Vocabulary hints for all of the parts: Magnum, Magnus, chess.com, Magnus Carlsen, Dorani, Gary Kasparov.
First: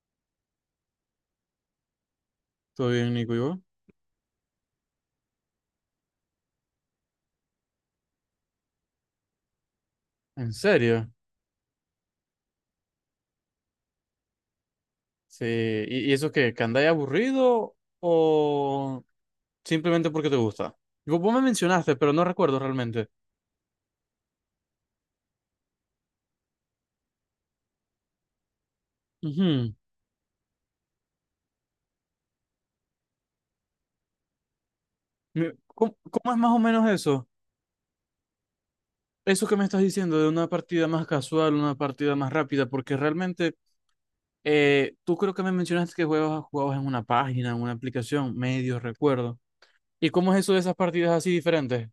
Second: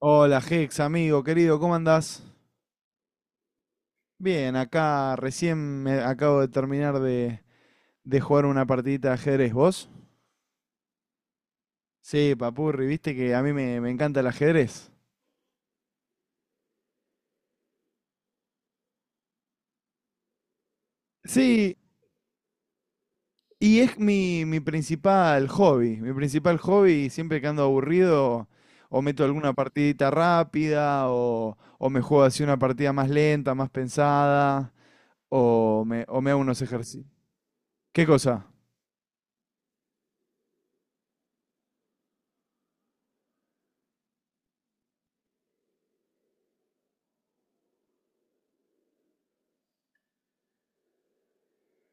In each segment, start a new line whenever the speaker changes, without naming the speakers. Hola, Hex, amigo, querido, ¿cómo andás?
Todo bien, Nico, ¿y vos?
Bien, acá recién me acabo de terminar de jugar una partidita de ajedrez. ¿Vos?
¿En serio?
Sí, papurri, viste que a mí me encanta el ajedrez.
Sí. ¿Y eso qué? ¿Que andáis aburrido o simplemente porque te gusta? Digo, vos me
Sí,
mencionaste, pero no recuerdo realmente.
y es mi principal hobby. Mi principal hobby, siempre que ando aburrido, o meto alguna
Ujú.
partidita rápida, o me juego así una partida más lenta, más pensada, o
¿Cómo,
me, o me
cómo es
hago
más o
unos
menos
ejercicios.
eso?
¿Qué cosa?
Eso que me estás diciendo de una partida más casual, una partida más rápida, porque realmente tú creo que me mencionaste que jugabas en una página, en una aplicación, medio recuerdo. ¿Y cómo es eso de esas partidas así diferentes?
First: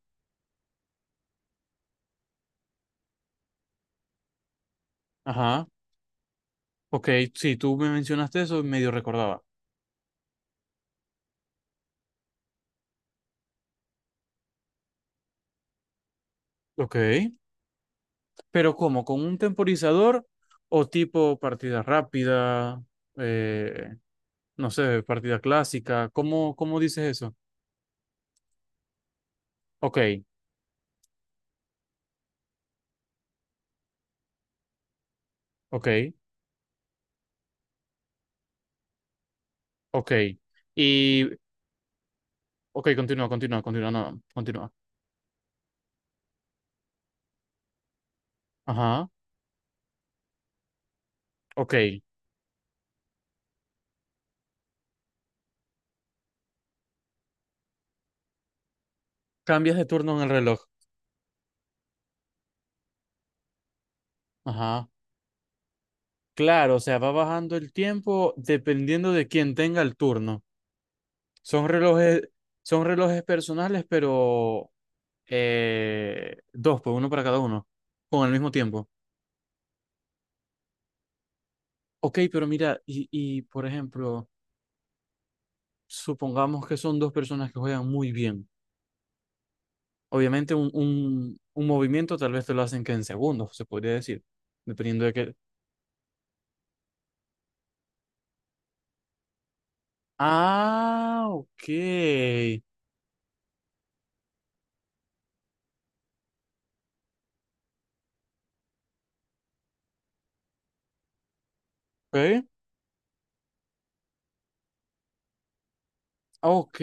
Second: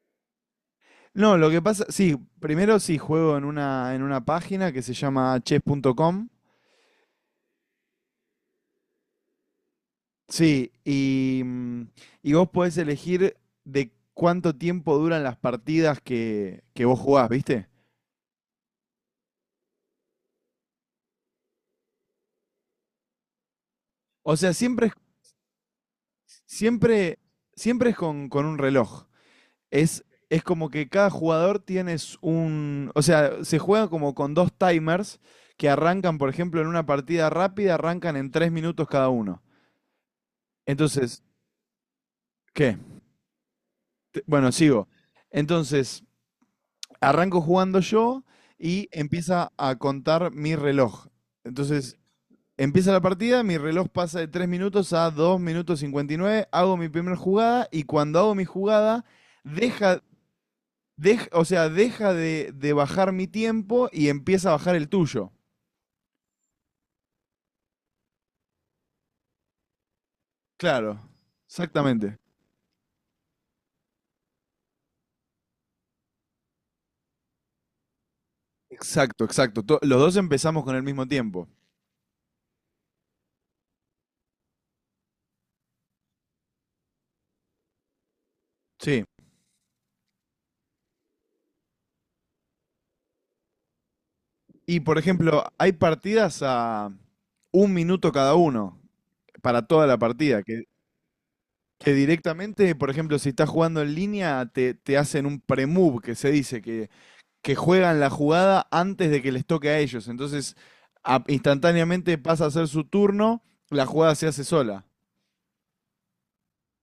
No, lo que pasa, sí, primero sí juego en una página que se llama
Ajá.
chess.com.
Ok, sí, tú me mencionaste eso, y medio recordaba.
Sí, y vos podés elegir de cuánto tiempo duran las partidas que
Ok,
vos jugás, ¿viste?
pero ¿cómo? ¿Con un temporizador o tipo partida rápida? Eh,
O sea,
no sé, partida clásica. ¿Cómo dices
siempre,
eso?
siempre es con un reloj.
Ok,
Es, es como que cada jugador tienes un. O sea, se juega como con dos timers que
ok,
arrancan, por ejemplo, en una partida rápida, arrancan en 3 minutos cada uno.
ok.
Entonces,
Y,
¿qué?
ok, continúa, continúa, continúa, no,
Bueno,
continúa.
sigo. Entonces, arranco jugando yo y
Ajá,
empieza a contar mi reloj.
ok.
Entonces, empieza la partida, mi reloj pasa de 3 minutos a 2 minutos 59, hago mi primera jugada y cuando hago mi jugada,
Cambias de
deja,
turno en el reloj.
o sea, deja de bajar mi tiempo y empieza a bajar el
Ajá.
tuyo.
Claro, o sea, va bajando el tiempo dependiendo de quién tenga el turno.
Claro,
Son
exactamente.
relojes, son relojes personales, pero dos, pues uno para cada uno, con el mismo tiempo.
Exacto, exacto. Los dos empezamos con el mismo tiempo.
Ok, pero mira, y por ejemplo, supongamos que son dos personas que juegan muy bien.
Sí.
Obviamente un movimiento tal vez te lo hacen que en segundos, se podría decir,
Y por
dependiendo de qué.
ejemplo, hay partidas a 1 minuto cada uno para toda la partida,
Ah, ok.
que directamente, por ejemplo, si estás jugando en línea, te hacen un pre-move, que se dice, que juegan la jugada antes de que les toque a ellos. Entonces, instantáneamente pasa
Ok,
a ser su turno, la jugada se hace sola.
ok,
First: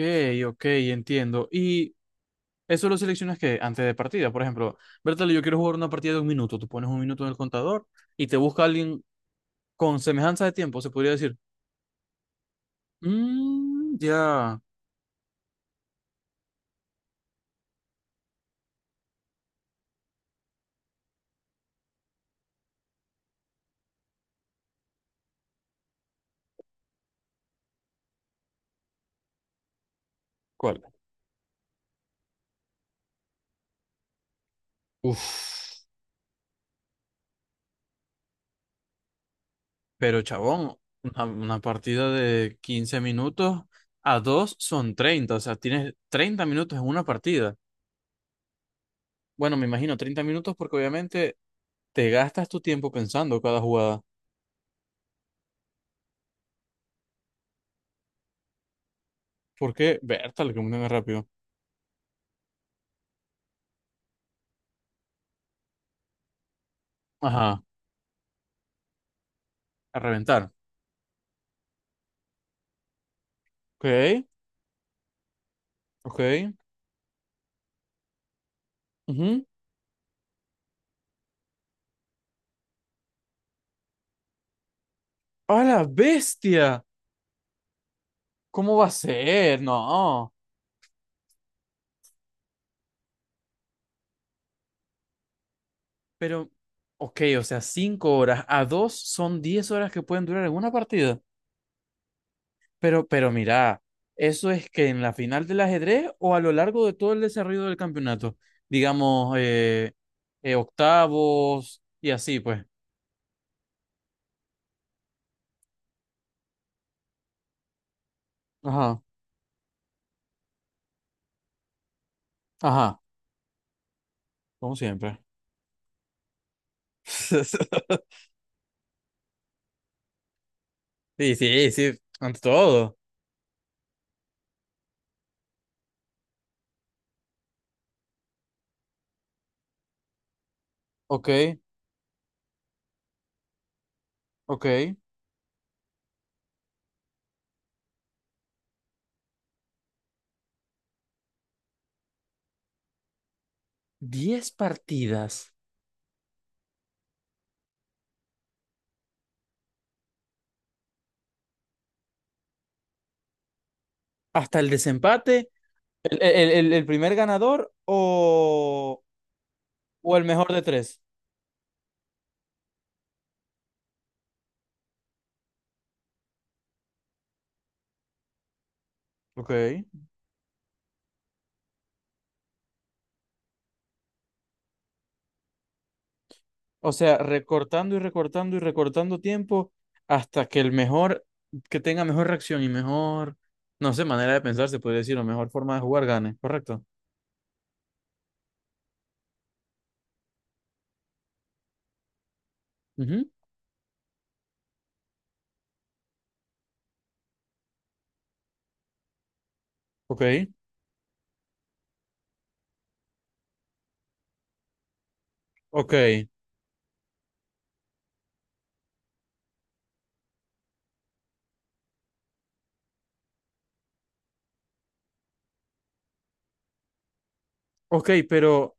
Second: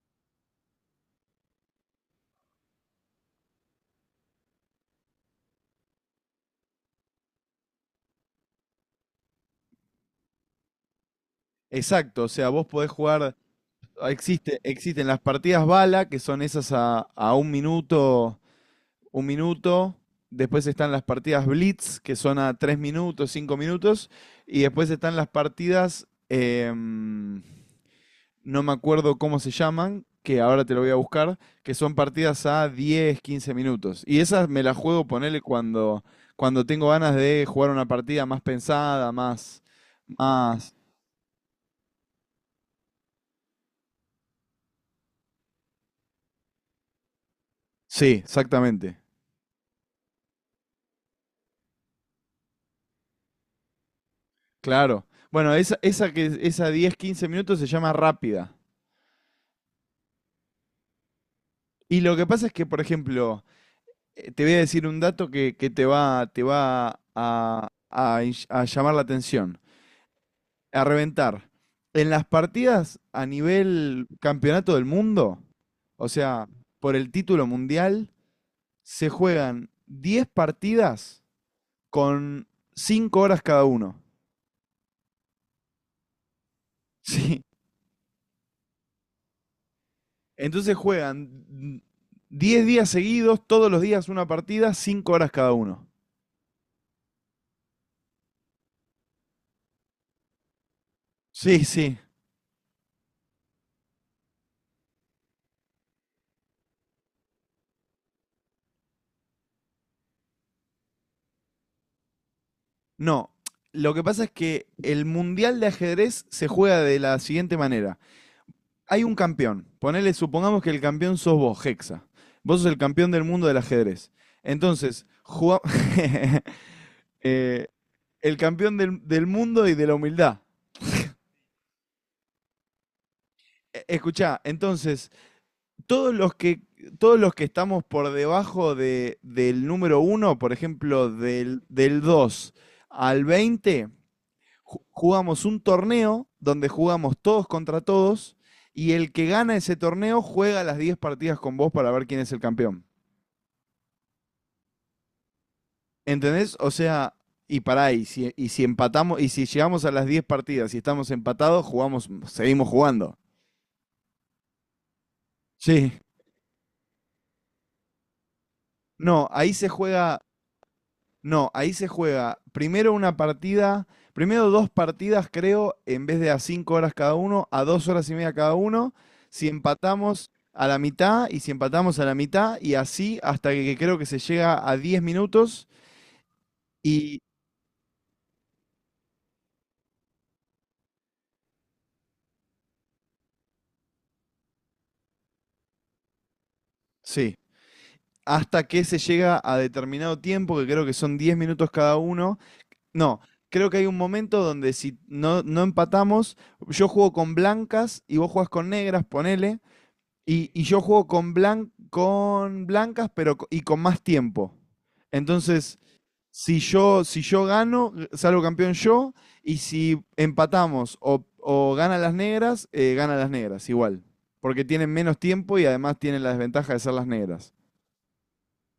ok, entiendo. Y eso lo seleccionas que antes de partida, por ejemplo, Bertale, yo quiero jugar una partida de 1 minuto, tú pones 1 minuto en el contador y te busca alguien con semejanza de tiempo, se podría decir.
Exacto, o sea, vos podés jugar,
Mm,
existe,
ya.
existen las partidas bala, que son esas a 1 minuto, 1 minuto. Después están las partidas blitz, que son a 3 minutos, 5 minutos. Y después están las partidas, em, no me acuerdo cómo se llaman, que ahora te lo
¿Cuál?
voy a buscar, que son partidas a 10, 15 minutos. Y esas me las juego, ponele
Uf,
cuando tengo ganas de jugar una partida más pensada, más,
pero
más.
chabón, una partida de 15 minutos a dos son 30, o sea, tienes 30 minutos en una partida.
Sí, exactamente.
Bueno, me imagino 30 minutos porque obviamente te gastas tu tiempo pensando cada jugada.
Claro. Bueno, esa 10, 15 minutos se llama rápida.
Porque, Bertal, que muy rápido.
Y lo que pasa es que, por ejemplo, te voy a decir un dato que te va
Ajá,
a llamar la atención.
a reventar.
A reventar. En las partidas a
Ok,
nivel campeonato del mundo, o
ok.
sea, por el título mundial, se
Ujú.
juegan 10 partidas con 5 horas cada uno.
¡A la bestia!
Sí.
¿Cómo va a ser? No.
Entonces juegan 10 días seguidos, todos los días una partida, 5 horas cada uno.
Pero, ok, o sea, 5 horas a dos son 10 horas que pueden durar en una partida.
Sí, sí.
Pero mira, eso es que en la final del ajedrez o a lo largo de todo el desarrollo del campeonato, digamos, octavos y así, pues.
No, lo que pasa es que el mundial de ajedrez se juega de la siguiente manera.
Ajá,
Hay un campeón. Ponele, supongamos que el campeón sos vos, Hexa. Vos sos el
ajá,
campeón del mundo del ajedrez.
como
Entonces,
siempre.
eh, el campeón del mundo y de la humildad.
Sí, sí, sí, ante todo.
Escuchá, entonces, todos los que, todos los que estamos por debajo del número uno, por ejemplo,
Ok,
del 2 al 20,
ok.
jugamos un torneo donde jugamos todos contra todos y el que gana ese torneo juega las 10 partidas con vos para ver quién es el campeón.
10 partidas
¿Entendés? O sea, y pará, y si empatamos, y si llegamos a las 10 partidas y estamos empatados, jugamos, seguimos jugando.
hasta el desempate,
Sí.
el primer ganador o,
No, ahí se
o
juega,
el mejor de tres.
no, ahí se juega primero una partida, primero dos partidas, creo, en vez de a 5 horas cada uno, a 2 horas y media cada uno, si
Ok.
empatamos a la mitad y si empatamos a la mitad y así hasta que creo que se llega a 10 minutos,
O sea,
y
recortando y recortando y recortando tiempo hasta que el mejor, que tenga mejor reacción y mejor, no sé, manera de pensar, se puede decir, o mejor forma de jugar gane, ¿correcto?
sí, hasta que se llega a determinado tiempo, que creo que son 10 minutos cada uno. No,
Ujú.
creo que hay un momento donde si no, no empatamos, yo juego con blancas y vos jugás con negras, ponele,
Ok,
y yo juego con blancas pero, y con más tiempo. Entonces,
ok,
si yo gano, salgo campeón yo, y si empatamos o ganan las negras, igual. Porque tienen menos tiempo y además tienen la desventaja de ser las negras.
ok, pero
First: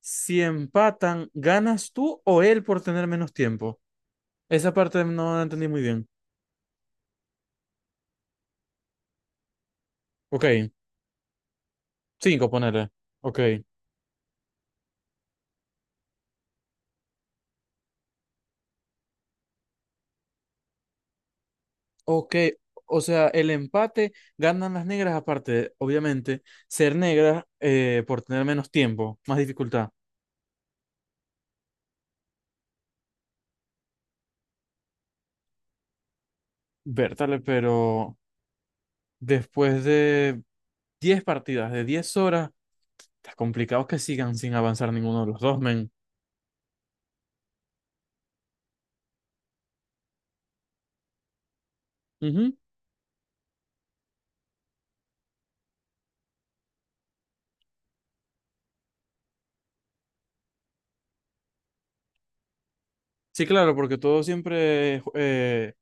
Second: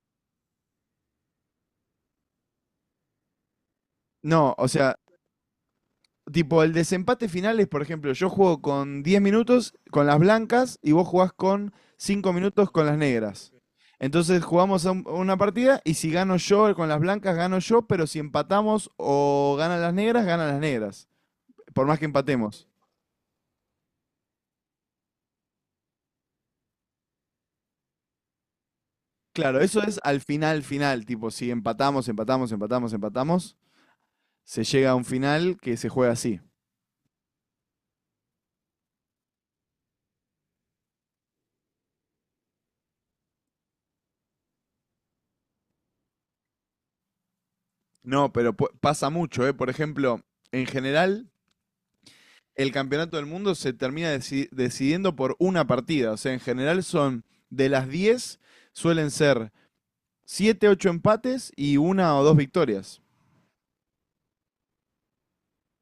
si empatan, ¿ganas tú o él por tener menos tiempo?
No, o
Esa
sea,
parte no la entendí muy bien.
tipo, el desempate final es, por ejemplo, yo juego con diez minutos con las
Ok,
blancas y vos jugás con cinco
cinco,
minutos con
ponele.
las
Ok.
negras. Entonces jugamos a una partida y si gano yo con las blancas, gano yo, pero si empatamos o ganan las negras, ganan las negras. Por más que
Ok,
empatemos.
o sea, el empate ganan las negras aparte, de, obviamente, ser negras por tener menos tiempo, más
Claro, eso
dificultad.
es al final, final. Tipo, si empatamos, empatamos, empatamos, empatamos, se llega a un final que se juega así.
Bertale, pero después de 10 partidas, de 10 horas, está complicado que sigan sin avanzar ninguno de los dos, men.
No, pero pasa mucho, ¿eh? Por ejemplo, en general,
Ujú.
el campeonato del mundo se termina decidiendo por una partida. O sea, en general son de las 10, suelen ser 7, 8 empates y una o dos victorias.
Sí, claro, porque todo siempre,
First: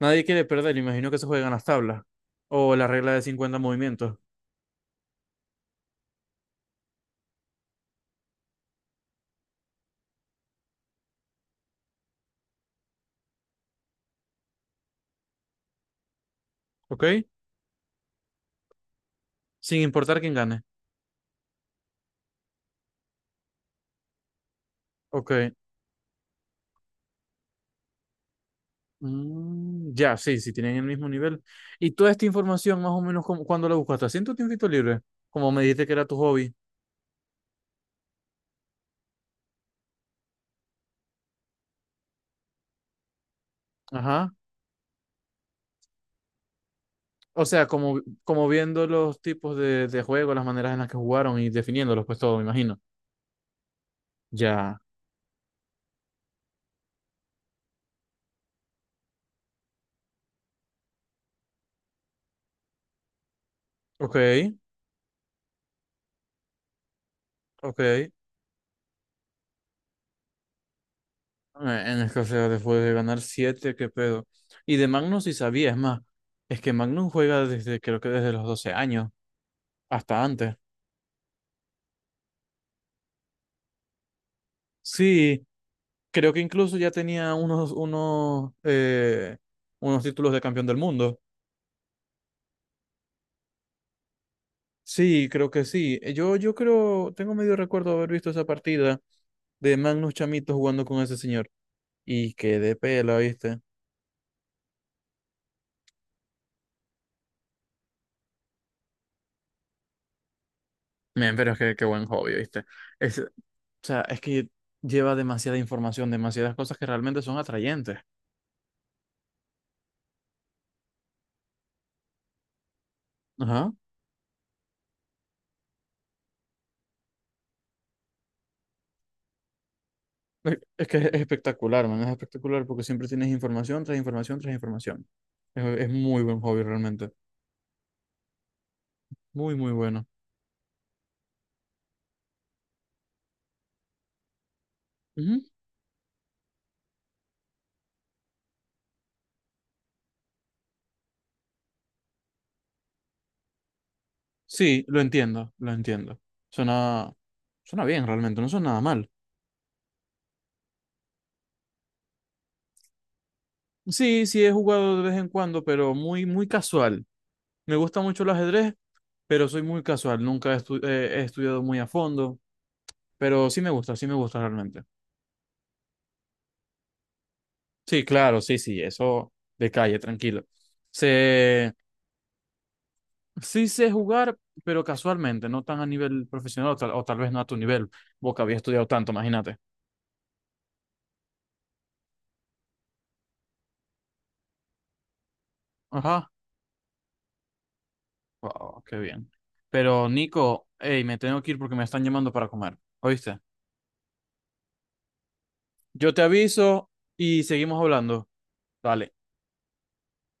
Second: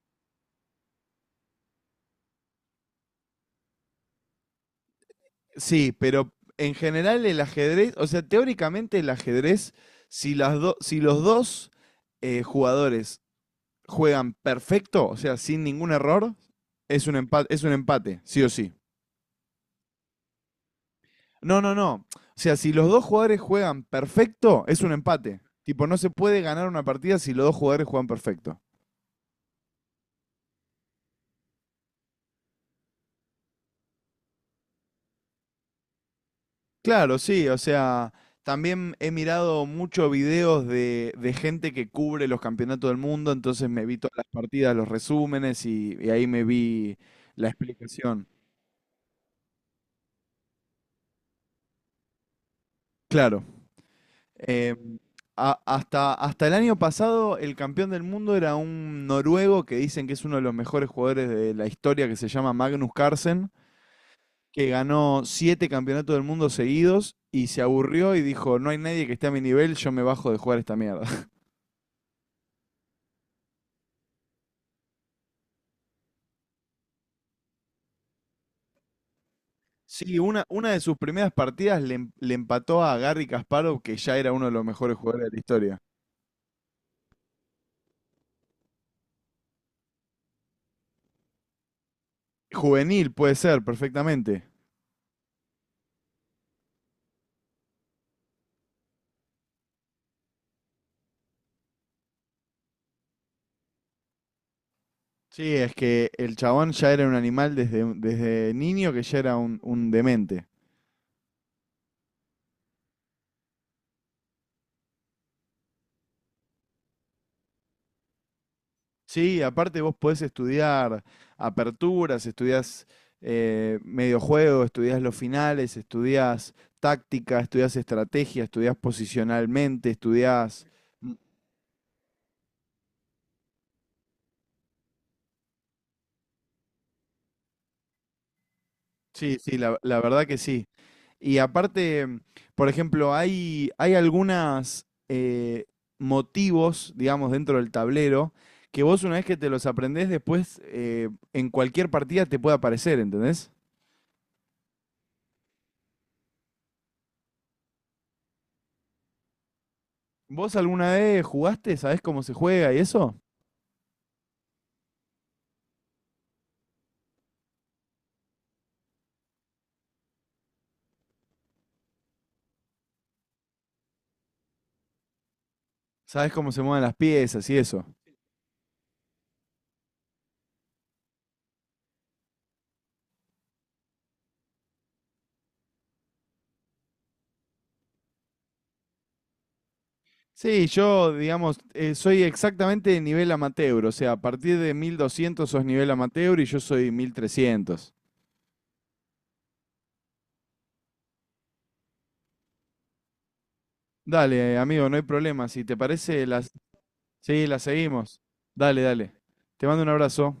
nadie quiere perder, imagino que se juegan las tablas o la regla de 50 movimientos,
Sí, pero en general el ajedrez, o sea, teóricamente el ajedrez, si, si los dos jugadores juegan perfecto, o sea, sin ningún error,
¿ok?
es un empate, sí o sí.
Sin importar quién gane,
No, no, no. O sea, si los dos jugadores juegan perfecto, es un
¿ok?
empate. Tipo, no se puede ganar una partida si los dos jugadores juegan perfecto.
Mm, ya, sí, sí, tienen el mismo nivel. Y toda esta información, más o menos, como, ¿cuándo la buscaste? ¿Haciendo tiempito libre? Como me dijiste que era tu hobby.
Claro, sí, o sea, también he mirado muchos videos de gente que cubre los campeonatos del mundo, entonces me vi todas las
Ajá.
partidas, los resúmenes y ahí me vi
O
la
sea, como,
explicación.
como viendo los tipos de juego, las maneras en las que jugaron y definiéndolos, pues todo, me imagino.
Claro. eh,
Ya.
hasta el año pasado el campeón del mundo era un noruego que dicen que es uno de los mejores jugadores de la historia que se llama Magnus Carlsen,
Ok,
que ganó siete campeonatos del mundo seguidos y se
ok.
aburrió y dijo, no hay nadie que esté a mi nivel, yo me bajo de jugar esta mierda.
En escasez, después de ganar 7 qué pedo. Y de Magnum sí sabía, es más. Es que Magnum juega desde, creo que desde los 12 años,
Sí,
hasta
una,
antes.
una de sus primeras partidas le empató a Gary Kasparov, que ya era uno de los mejores jugadores de la
Sí,
historia.
creo que incluso ya tenía unos, unos títulos de campeón del mundo.
Juvenil, puede ser, perfectamente.
Sí, creo que sí. Yo creo, tengo medio recuerdo haber visto esa partida de Magnus Chamito jugando con ese señor. Y qué de pela, ¿viste?
Sí, es que el chabón ya era un animal desde niño, que ya era un demente.
Men, pero es que qué buen hobby, ¿viste? O sea, es que lleva demasiada información, demasiadas cosas que realmente son atrayentes.
Sí, aparte vos podés estudiar aperturas, estudiás
Ajá.
mediojuego, estudiás los finales, estudiás táctica, estudiás estrategia, estudiás posicionalmente,
Es
estudiás.
es que
Mm.
es espectacular, man, es espectacular porque siempre tienes información tras información tras información. Es muy buen hobby realmente.
Sí,
Muy,
sí,
muy
la
bueno.
verdad que sí. Y aparte, por ejemplo, hay algunas
Ujú.
motivos, digamos, dentro del tablero, que vos una vez que te los aprendés, después en cualquier partida te puede aparecer, ¿entendés?
Sí, lo entiendo, lo entiendo. Suena, suena bien realmente, no suena nada mal.
¿Vos alguna vez jugaste? ¿Sabés cómo se juega y eso?
Sí, sí he jugado de vez en cuando, pero muy, muy casual. Me gusta mucho el ajedrez, pero soy muy casual. Nunca he estudiado muy a fondo, pero sí me gusta realmente.
Sabes cómo se mueven las piezas y eso.
Sí, claro, sí, sí, eso de calle, tranquilo. Sé- sí sé jugar, pero casualmente, no tan a nivel profesional o tal vez no a tu nivel. Vos que habías estudiado tanto, imagínate.
Sí, yo, digamos, soy exactamente de nivel amateur, o sea, a partir de 1200 sos nivel
Ajá.
amateur y yo soy 1300.
Wow, qué bien. Pero Nico, hey, me tengo que ir porque me están llamando para comer. ¿Oíste?
Dale, amigo, no hay problema. Si te
Yo te
parece,
aviso y
sí, las
seguimos
seguimos.
hablando.
Dale, dale.
Dale.
Te mando un abrazo.